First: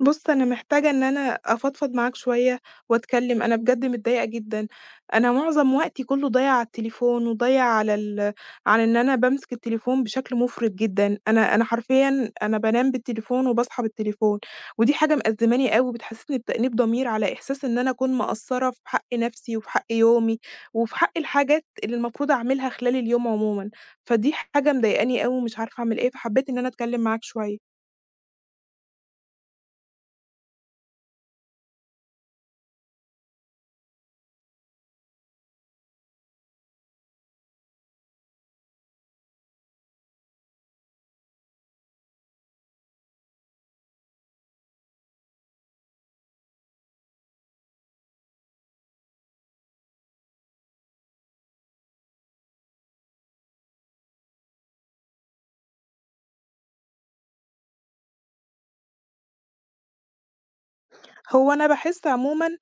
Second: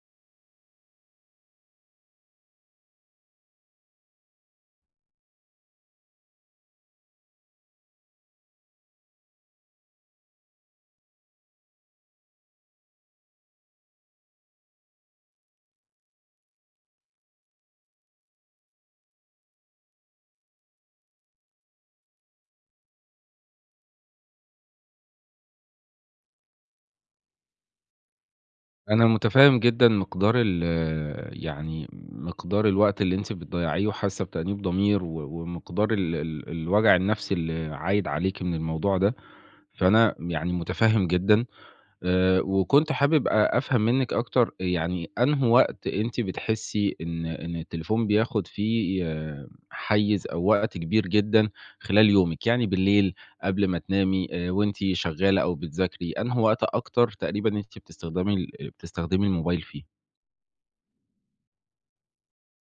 بُص، أنا محتاجة إن أنا أفضفض معاك شوية وأتكلّم، أنا بجد متضايقة جدًا. أنا معظم وقتي كُلّه ضايع على التليفون وضايع على إن أنا بامسك التليفون بشكل مُفرط جدًا. أنا حرفيًا أنا بانام بالتليفون وباصحى بالتليفون، ودي حاجة مأزّماني أوي، بتحسّسني بتأنيب ضمير على إحساس إن أنا أكون مقصّرة في حق نَفْسي وفي حق يومي وفي حق الحاجات اللي المفروض أعملها خلال اليوم عمومًا. فدي حاجة مضايقاني أوي ومش عارفة أعمل إيه، فحبّيت إن أنا أتكلّم معاك شوية. أنا متفهم جدًا مقدار ال يعني مقدار الوقت اللي أنتِ بتضيّعيه وحاسة بتأنيب ضمير و ومقدار ال ال الوجع النفسي اللي عايد عليكِ من الموضوع ده، فأنا يعني متفهم جدًا وكنت حابب أفهم منِّك أكتر، يعني أنهو وقت أنتِ بتحسّي إن التليفون بياخد فيه حيّز أو وقت كبير جدًا خلال يومِك؟ يعني بالليل قبل ما تنامي، وأنتِ شغّالة أو بتذاكري، أنهو وقت أكتر تقريبًا أنتِ بتستخدمي الموبايل فيه؟ هو أنا باحس عمومًا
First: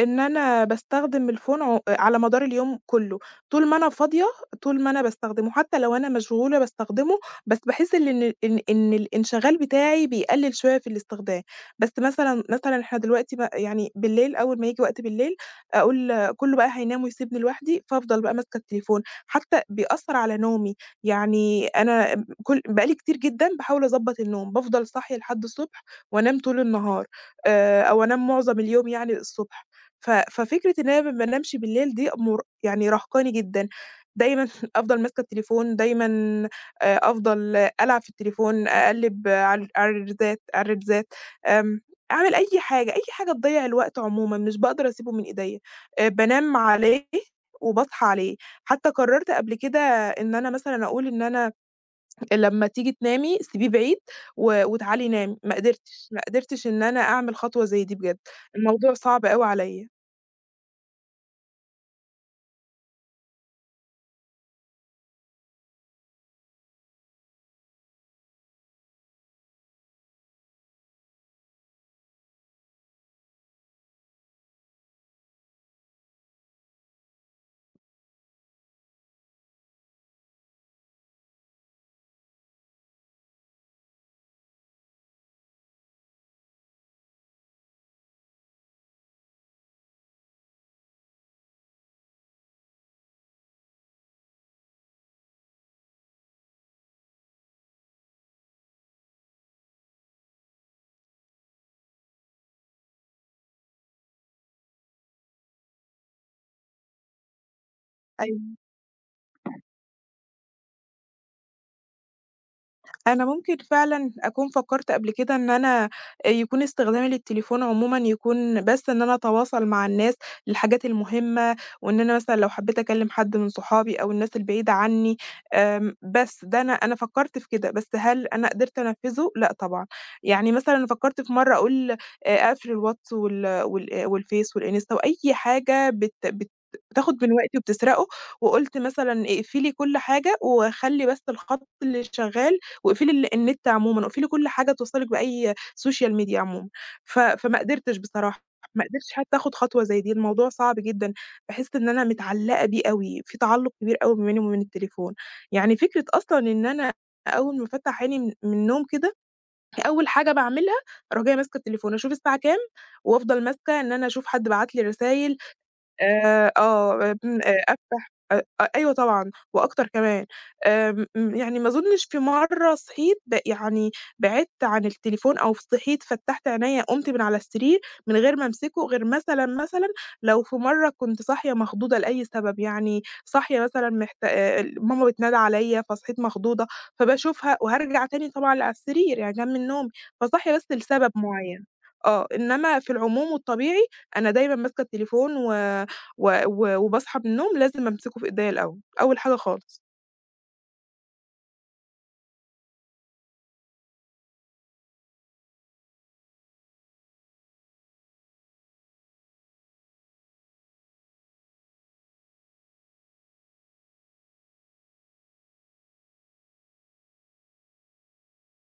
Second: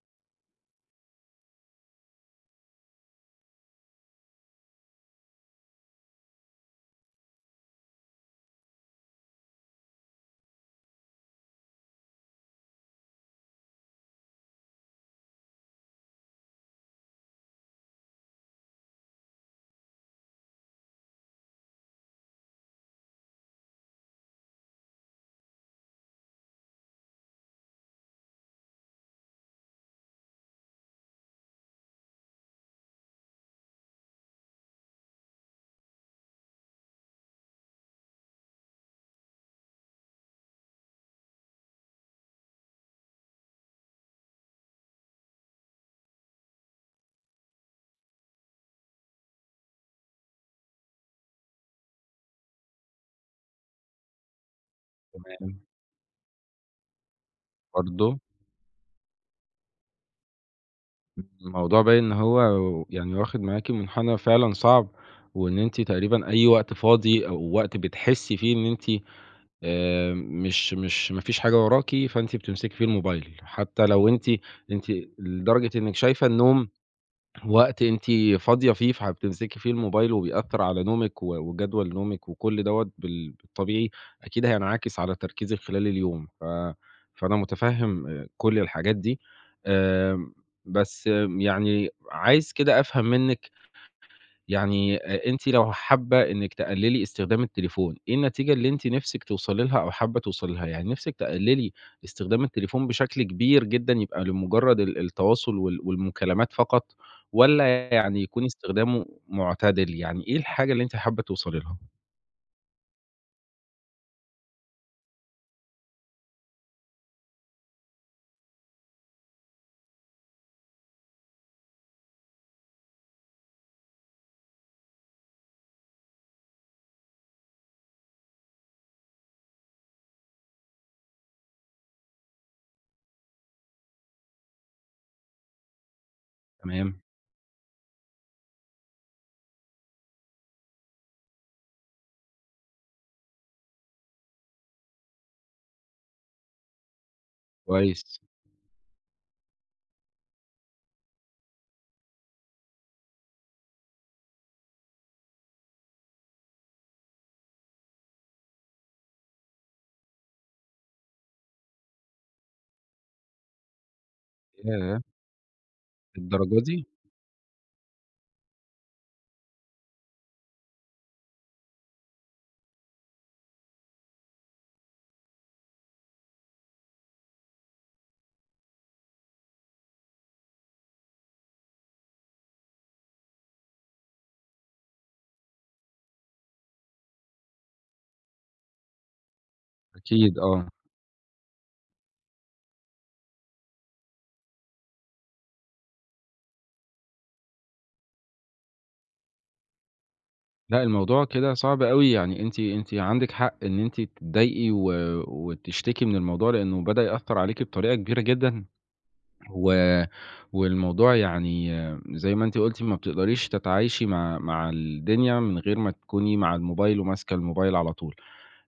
إن أنا باستخدم الفون على مدار اليوم كلّه، طول ما أنا فاضية، طول ما أنا باستخدمه، حتى لو أنا مشغولة باستخدمه، بس باحس إن ال إن إن الانشغال بتاعي بيقلّل شوية في الاستخدام، بس مثلًا إحنا دلوقتي يعني بالليل أول ما ييجي وقت بالليل، أقول آه، كلّه بقى هينام ويسيبني لوحدي، فافضل بقى ماسكة التليفون، حتى بيأثّر على نومي، يعني أنا كل بقى لي كتير جدًا باحاول أضبّط النوم، بافضل صاحية لحد الصبح وأنام طول النهار، أو أنام معظم اليوم يعني الصبح. ففكرة إن أنا ما بانامش بالليل دي يعني رهقاني جدًا، دايمًا أفضل ماسكة التليفون، دايمًا أفضل ألعب في التليفون، أقلِّب على الريلزات. آمم أعمل أي حاجة، أي حاجة تضيّع الوقت عمومًا، مش باقدر أسيبه من إيديّا، بانام عليه وباصحى عليه، حتى قررت قبل كده إن أنا مثلًا أقول إن أنا لمّا تيجي تنامي سيبيه بعيد وتعالي نامي، ما تمام. قدرتش، ما قدرتش إن أنا أعمل خطوة زي دي بجد، برضه؟ الموضوع صعب أوي عليّا. الموضوع باين إن هو يعني واخد معاكِ منحنى فعلًا صعب، وإن أنتِ تقريبًا أي وقت فاضي أو وقت بتحسّي فيه إن أنتِ مش ما فيش حاجة وراكِ، فأنتِ بتمسكي فيه الموبايل، حتى لو أنتِ لدرجة إنِّك شايفة النوم وقت أنتِ فاضية فيه، فبتمسكي فيه الموبايل وبيأثّر على نومِك و وجدول نومِك، وكل دوّة بالطبيعي أكيد هينعكس على تركيزِك خلال اليوم، فأنا مُتفهِّم كل الحاجات دي. آمم. بس يعني عايز كده أفهم منِّك، يعني أنتِ لو حابة إنِّك تقلّلي استخدام التليفون، إيه النتيجة اللي أنتِ نِفْسِك توصلي لها أو حابة توصلي لها؟ يعني نِفْسِك تقلّلي استخدام التليفون بشكل كبير جدًا يبقى لمُجرّد التواصل والمكالمات فقط، والّا يعني يكون أيوه. استخدامه معتدل؟ يعني إيه الحاجة اللي أنتِ حابة توصلي لها؟ أنا ممكن فعلًا أكون فكّرت قبل كده إن أنا يكون استخدامي للتليفون عمومًا يكون بس إن أنا أتواصل مع الناس للحاجات المهمة، وإن أنا مثلًا لو حبّيت أكلّم حد من صحابي أو الناس البعيدة عنّي بس ده أنا فكّرت في كده، بس هل أنا قدرت أنفّذه؟ لأ طبعًا. يعني مثلًا أنا فكّرت في مرّة أقول أقفل الواتس والفيس والإنستا وأي حاجة بت بت تمام. بتاخُد من وقتي وبتسرقه، وقُلت مثلًا اقفلي كل حاجة وخلّي بس الخط اللي شغّال واقفلي النت عمومًا، واقفلي كل حاجة توصّلِك بأي social media عمومًا. فما قدرتش كويس. بصراحة، ما قدرتش حتى آخُد خطوة زي دي، الموضوع صعب جدًا، باحس إن أنا متعلّقة بيه أوي، في تعلُّق كبير أوي ما بيني وما بين التليفون. يعني فكرة أصلًا إن أنا أول ما أفتح عيني من النوم كده، أول حاجة باعملها أروح جاية ماسكة التليفون، أشوف الساعة كام وأفضل ماسكة إن أنا أشوف حد بعت لي ياه! رسايل للدرجة دي! آه، بن أفتح أ أ أيوه طبعًا وأكتر كمان. آمم، م يعني ما أظُنّش في مرّة صحيت يعني بعِدت عن التليفون أو صحيت فتّحت عينيّا قُمت من على السرير من غير ما أمسكه، غير مثلًا لو في مرّة كنت صاحية مخضوضة لأي سبب، يعني صاحية مثلًا محت ال ماما بتنادى عليّا فصحيت مخضوضة، فباشوفها وهارجع تاني طبعًا على السرير يعني أنام من نومي، أكيد فصاحية بس آه. لسبب معيّن. آه، إنّما في العموم والطبيعي أنا دايمًا ماسكة التليفون و و و وباصحى من النوم لازم أمسكه في إيديّا الأول، أول حاجة خالص. لأ، الموضوع كده صعب أوي، يعني أنتِ عندِك حق إن أنتِ تتضايقي وتشتكي من الموضوع لإنه بدأ يأثّر عليكِ بطريقة كبيرة جدًا. و والموضوع يعني زي ما أنتِ قُلتِ ما بتقدريش تتعايشي مع الدنيا من غير ما تكوني مع الموبايل وماسكة الموبايل على طول.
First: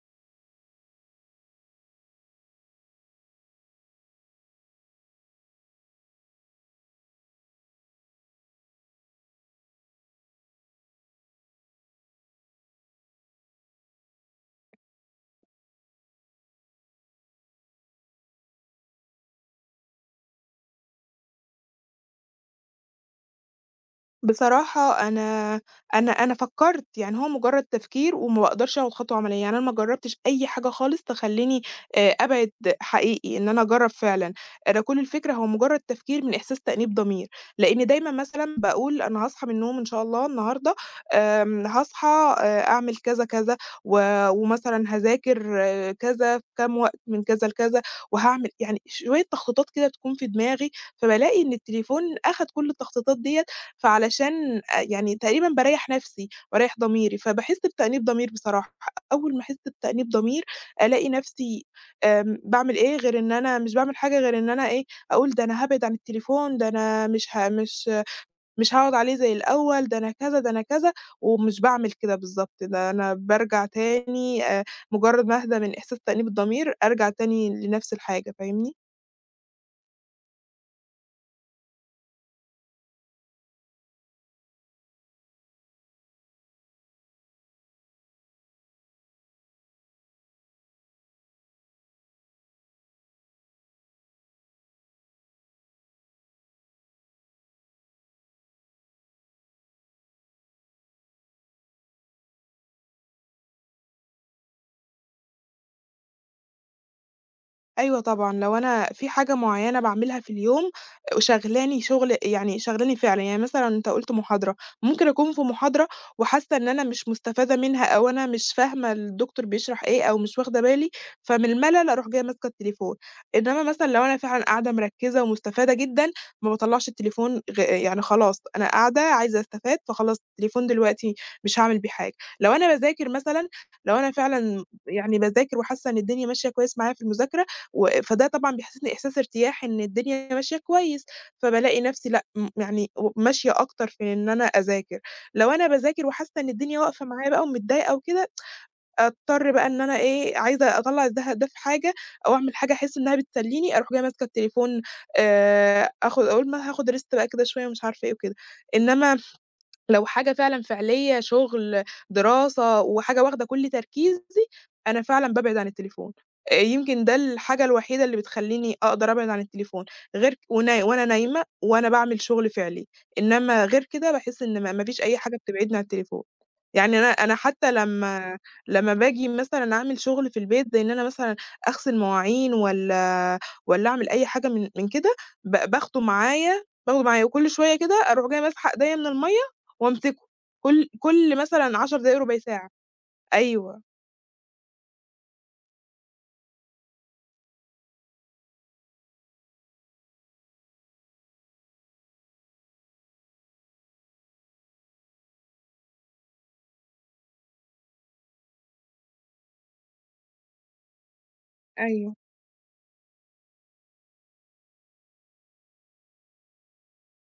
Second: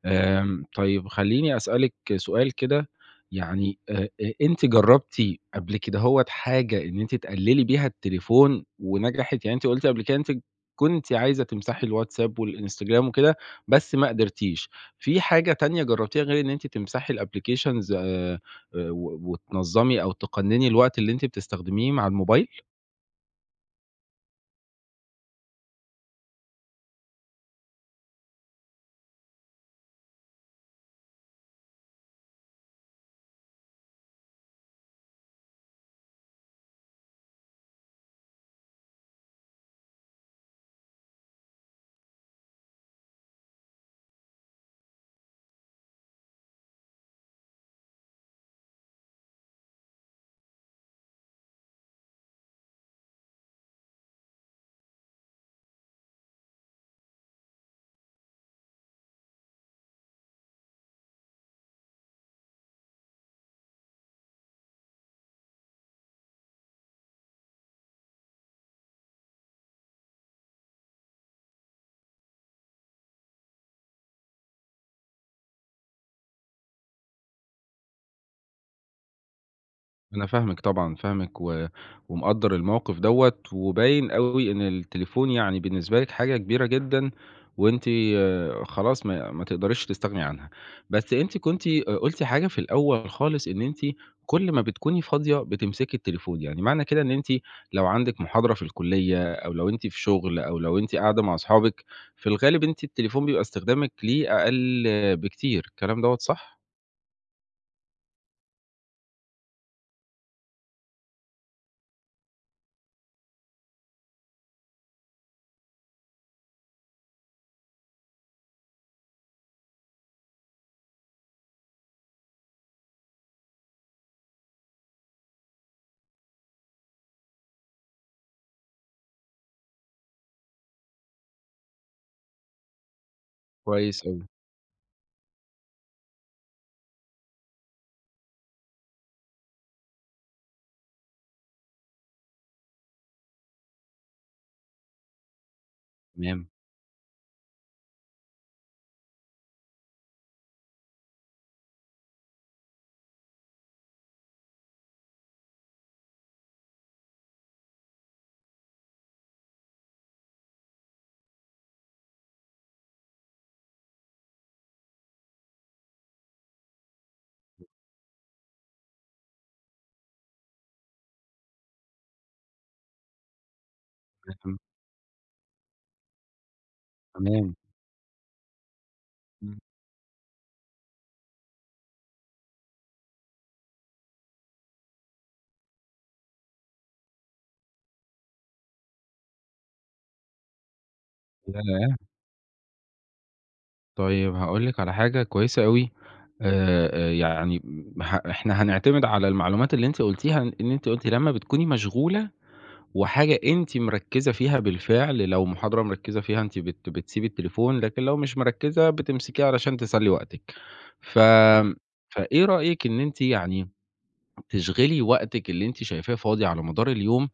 آمم، طيب خلّيني أسألِك سؤال كده، يعني أ أنتِ جرّبتِ قبل كدهوّة حاجة إن أنتِ تقلّلي بيها التليفون ونجحت؟ يعني أنتِ قُلتِ قبل كده أنتِ كنتِ عايزة تمسحي الWhatsApp والInstagram وكده، بس ما قدرتيش. في حاجة تانية جرّبتيها غير إن أنتِ تمسحي الapplications، و وتنظّمي أو تقنّني الوقت اللي أنتِ بتستخدميه مع الموبايل؟ بصراحة أنا أنا فكّرت، يعني هو مجرّد تفكير وما باقدرش آخُد خطوة عمليّة، يعني أنا ما جرّبتش أي حاجة خالص تخلّيني أبعد حقيقي إن أنا أجرّب فعلًا، أنا كل الفكرة هو مجرّد تفكير من إحساس تأنيب ضمير، لإني دايمًا مثلًا باقول أنا هاصحى من النوم إن شاء الله النهارده هاصحى أعمل كذا، كذا و ومثلًا هاذاكر كذا في كام وقت من كذا لكذا وهاعمل يعني شوية تخطيطات كده بتكون في دماغي، فبالاقي إن التليفون أخَد كل التخطيطات ديّة فعلشان يعني تقريبًا باريّح نَفْسي واريّح ضميري، فباحس بتأنيب ضمير بصراحة، أول ما أحس بتأنيب ضمير ألاقي نَفْسي باعمل إيه غير إن أنا مش باعمل حاجة غير إن أنا إيه، أقول ده أنا هابعد عن التليفون، ده أنا مش ه مش مش هاقعد عليه زي الأول، ده أنا كذا، ده أنا كذا، ومش باعمل كده بالضبط، ده أنا بارجع تاني مجرّد ما أهدى من إحساس تأنيب الضمير أرجع تاني لنَفْس الحاجة، فاهمني؟ أنا فاهمِك طبعًا، فاهمِك ومقدّر الموقف دوّة، وباين أوي إن التليفون يعني بالنسبة لِك حاجة كبيرة جدًا، وأنتِ خلاص ما تقدريش تستغني عنها. بس أنتِ كنتِ، قُلتِ حاجة في الأول خالص إن أنتِ كل ما بتكوني فاضية بتمسكي التليفون، يعني معنى كده إن أنتِ لو عندِك محاضرة في الكلية أو لو أنتِ في شغل أو لو أنتِ قاعدة مع أصحابِك، في الغالب أنتِ التليفون بيبقى استخدامِك ليه أقل بكتير، الكلام دوّة صح؟ أيوه طبعًا، لو أنا في حاجة معيّنة باعملها في اليوم وشاغلاني شغل يعني شاغلاني فعلًا، يعني مثلًا أنت قُلت محاضرة، ممكن أكون في محاضرة وحاسة إن أنا مش مستفادة منها أو أنا مش فاهمة الدكتور بيشرح إيه أو مش واخدة بالي، فمن الملل أروح جاية ماسكة التليفون، إنما مثلًا لو أنا فعلًا قاعدة مركّزة ومستفادة جدًا، ما باطلّعش التليفون يعني خلاص أنا قاعدة عايزة أستفاد، فخلاص التليفون دلوقتي مش هاعمل بيه حاجة. لو أنا باذاكر مثلًا، لو كويس أنا أوي. فعلًا يعني باذاكر وحاسة إن الدنيا ماشية كويس معايا في المذاكرة، فده طبعًا بيحسسني إحساس ارتياح إن الدنيا ماشية كويس، فبالاقي نفسي لأ، يعني و ماشية أكتر في إن أنا أذاكر. لو أنا باذاكر وحاسة تمام. إن الدنيا واقفة معايا بقى ومتضايقة وكده، أضطر بقى إن أنا إيه، عايزة أطلّع الزهق ده في حاجة أو أعمل حاجة أحس إنها بتسليني، أروح جاية ماسكة التليفون آخد أقول ما هاخد rest بقى كده شوية ومش عارفة إيه وكده. إنما لو حاجة فعلًا فعلية، شغل، دراسة، وحاجة واخدة كل تركيزي، أنا فعلًا بابعد عن التليفون. يمكن ده الحاجة الوحيدة اللي بتخلّيني أقدر أبعد عن التليفون، غير ك وأنا وأنا نايمة، وأنا باعمل شغل فعلي، إنما غير كده باحس تمام. إن ما فيش أي حاجة بتبعدني عن التليفون. يعني أنا تمام. حتى لمّا باجي إمم. مثلًا أعمل شغل في البيت، زي إن أنا مثلًا أغسل مواعين والّا أعمل أي حاجة من كده، ب باخده معايا باخده معايا، وكل شوية كده أروح جاية ماسحة إيديّا من المَيّة وأمسكه كل مثلًا ياه! 10 دقايق، ربع ساعة. أيوه، طيب هاقول لِك على حاجة كويسة أوي، يعني ه إحنا هنعتمد على المعلومات اللي أنتِ قُلتيها، إن أنتِ قُلتِ لمّا بتكوني مشغولة وحاجة أنتِ مركّزة فيها بالفعل، لو محاضرة مركّزة فيها أنتِ بتسيبي التليفون، لكن لو مش مركّزة بتمسكيه علشان تسلّي وقتِك. ف أيوه. فإيه رأيِك إن أنتِ يعني تشغلي وقتِك اللي أنتِ شايفاه فاضي على مدار اليوم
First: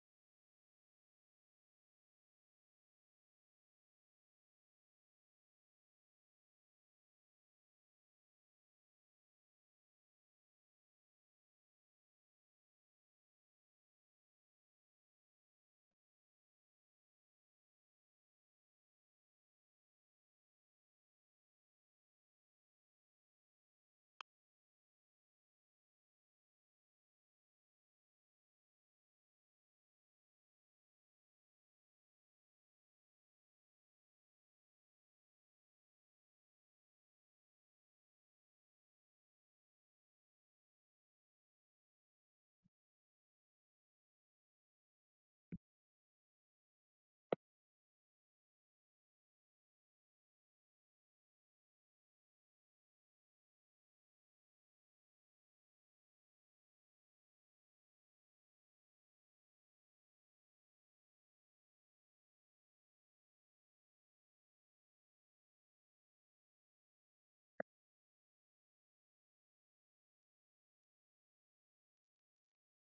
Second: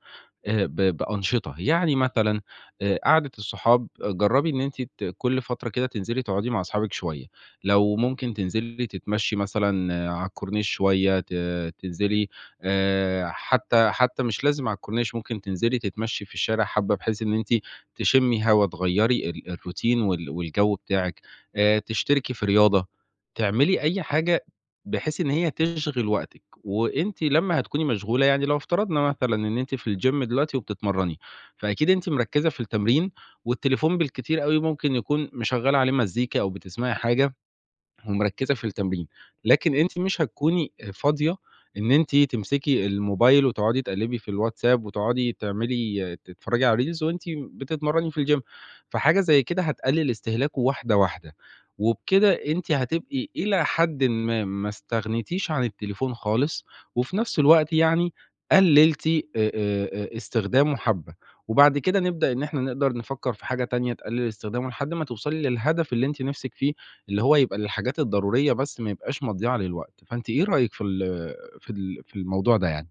ب بأنشطة؟ يعني مثلًا قعدة الصحاب، جرّبي إن أنتِ كل فترة كده تنزلي تقعدي مع أصحابِك شوية، لو ممكن تنزلي تتمشّي مثلًا على الكورنيش شوية، ت تنزلي حتى حتى مش لازم على الكورنيش، ممكن تنزلي تتمشّي في الشارع حبّة بحيث إن أنتِ تشمّي هوا، تغيّري الروتين والجو بتاعِك، تشتركي في رياضة، تعملي أي حاجة بحيث إن هي تشغِل وقتِك، وأنتِ لمّا هتكوني مشغولة، يعني لو افترضنا مثلًا إن أنتِ في الgym دلوقتي وبتتمرّني، فأكيد أنتِ مركّزة في التمرين، والتليفون بالكتير أوي ممكن يكون مشغّلة عليه مزيكا أو بتسمعي حاجة ومركّزة في التمرين، لكن أنتِ مش هتكوني فاضية إن أنتِ تمسكي الموبايل وتقعدي تقلّبي في الواتساب وتقعدي تعملي تتفرّجي على reels وأنتِ بتتمرّني في الgym، فحاجة زي كده هتقلل استهلاكه واحدة واحدة، وبكده أنتِ هتبقي إلى حدٍ ما ما استغنيتيش عن التليفون خالص، وفي نفس الوقت يعني قلّلتِ استخدامه حبّة، وبعد كده نبدأ إن إحنا نقدر نفكّر في حاجة تانية تقلل استخدامه لحد ما توصلي للهدف اللي أنتِ نِفْسِك فيه. اللي هو يبقى للحاجات الضرورية بس ما يبقاش مضيعة للوقت، فأنتِ إيه رأيِك في ال في ال في الموضوع ده يعني؟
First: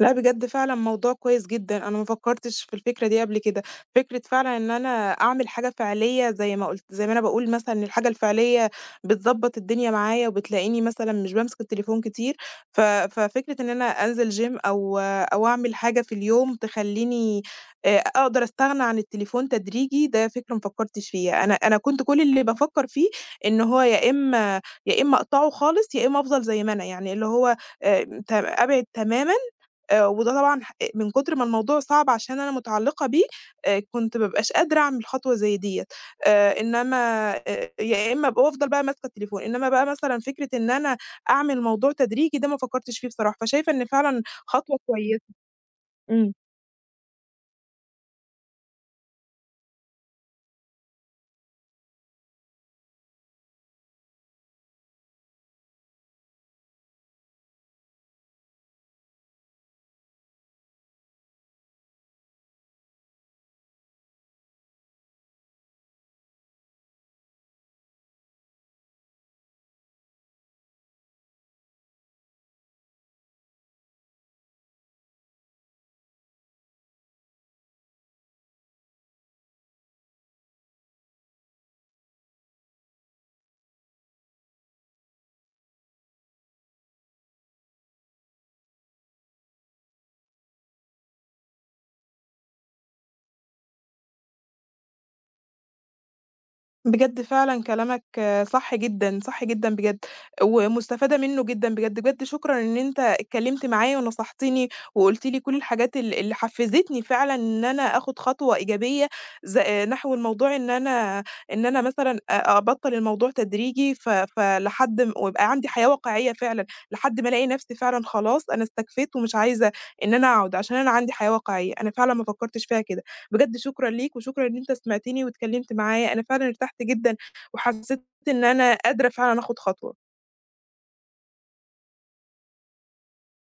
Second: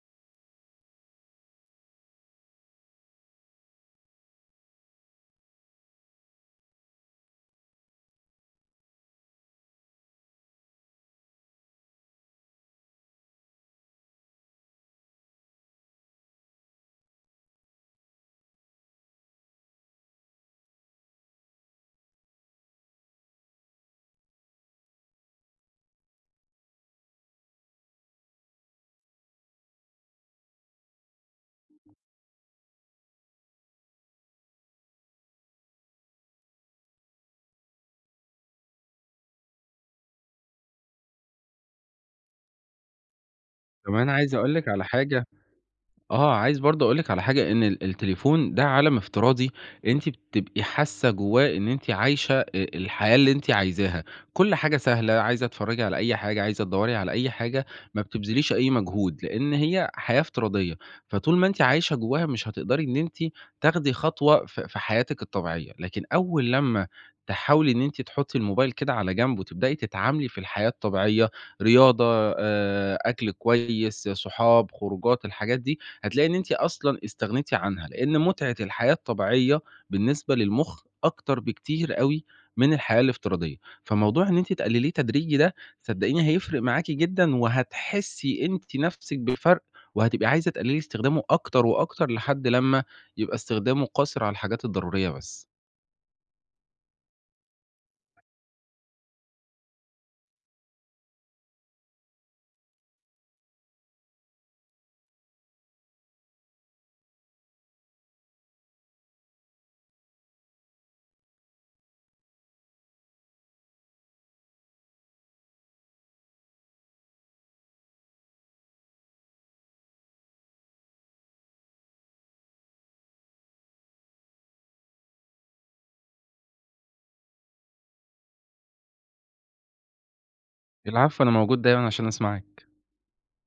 لأ بجد فعلًا موضوع كويس جدًا، أنا ما فكّرتش في الفكرة دي قبل كده، فكرة فعلًا إن أنا أعمل حاجة فعلية زي ما أنا باقول مثلًا إن الحاجة الفعلية بتضبّط الدنيا معايا وبتلاقيني مثلًا مش بامسك التليفون كتير، ففكرة إن أنا أنزل gym أو أعمل حاجة في اليوم تخلّيني أقدر أستغنى عن التليفون تدريجي، ده فكرة ما فكّرتش فيها، أنا كنت كل اللي بافكّر فيه إن هو يا إمّا يا إمّا أقطعه خالص، يا إمّا أفضل زي ما أنا، يعني اللي هو ت أبعد تمامًا وده طبعًا من كتر ما الموضوع صعب عشان أنا متعلّقة بيه، كنت ما بابقاش قادرة أعمل خطوة زي ديّة، إنّما يا إمّا أبقى وافضل بقى ماسكة التليفون، إنّما بقى مثلًا فكرة إن أنا أعمل موضوع تدريجي ده ما فكّرتش فيه بصراحة، فشايفة إن كمان فعلًا عايز أقول لِك خطوة على كويسة. حاجة، إمم. عايز برضه أقول لِك على حاجة، إن التليفون ده عالم افتراضي أنتِ بتبقي حاسة جواه إن أنتِ عايشة الحياة اللي أنتِ عايزاها، كل حاجة سهلة، عايزة تتفرّجي على أي حاجة، عايزة تدوّري على أي حاجة، ما بتبذليش أي مجهود، لإن هي حياة افتراضية، فطول ما أنتِ عايشة جواها مش هتقدري إن أنتِ تاخدي خطوة في حياتِك الطبيعية، لكن أول لمّا تحاولي إن أنتِ تحطّي الموبايل كده على جنب وتبدئي تتعاملي في الحياة الطبيعية، رياضة، أكل كويس، صحاب، خروجات، الحاجات دي، هتلاقي إن أنتِ أصلًا استغنيتِ عنها، لإن متعة الحياة الطبيعية بالنسبة للمخ أكتر بكتير أوي من الحياة الافتراضية، فموضوع إن أنتِ تقلليه تدريجي ده صدقيني هيفرق معاكِ جدًا، وهتحسي أنتِ نفسِك بالفرق، وهتبقي عايزة تقللي استخدامه أكتر وأكتر لحد لمّا يبقى استخدامه قاصر على الحاجات الضرورية بس. بجد فعلًا كلامك صح جدًا، صح جدًا بجد، ومستفادة منّه جدًا بجد، بجد شكرًا إن أنت اتكلّمت معايا ونصحتني وقُلت لي كل الحاجات اللي حفّزتني فعلًا إن أنا آخُد خطوة إيجابية ز آه، نحو الموضوع إن أنا مثلًا أبطّل الموضوع تدريجي فلحد ويبقى عندي حياة واقعية فعلًا، لحد ما ألاقي نَفْسي فعلًا خلاص أنا استكفيت ومش عايزة إن أنا أقعُد، عشان أنا عندي حياة واقعية، أنا فعلًا ما فكّرتش فيها كده. بجد شكرًا ليك، وشكرًا إن أنت سمعتني واتكلمت معايا، أنا فعلًا ارتحت جدًا، وحسيت إن أنا قادرة فعلًا آخد خطوة. العفو، أنا موجود دايمًا عشان أسمعِك.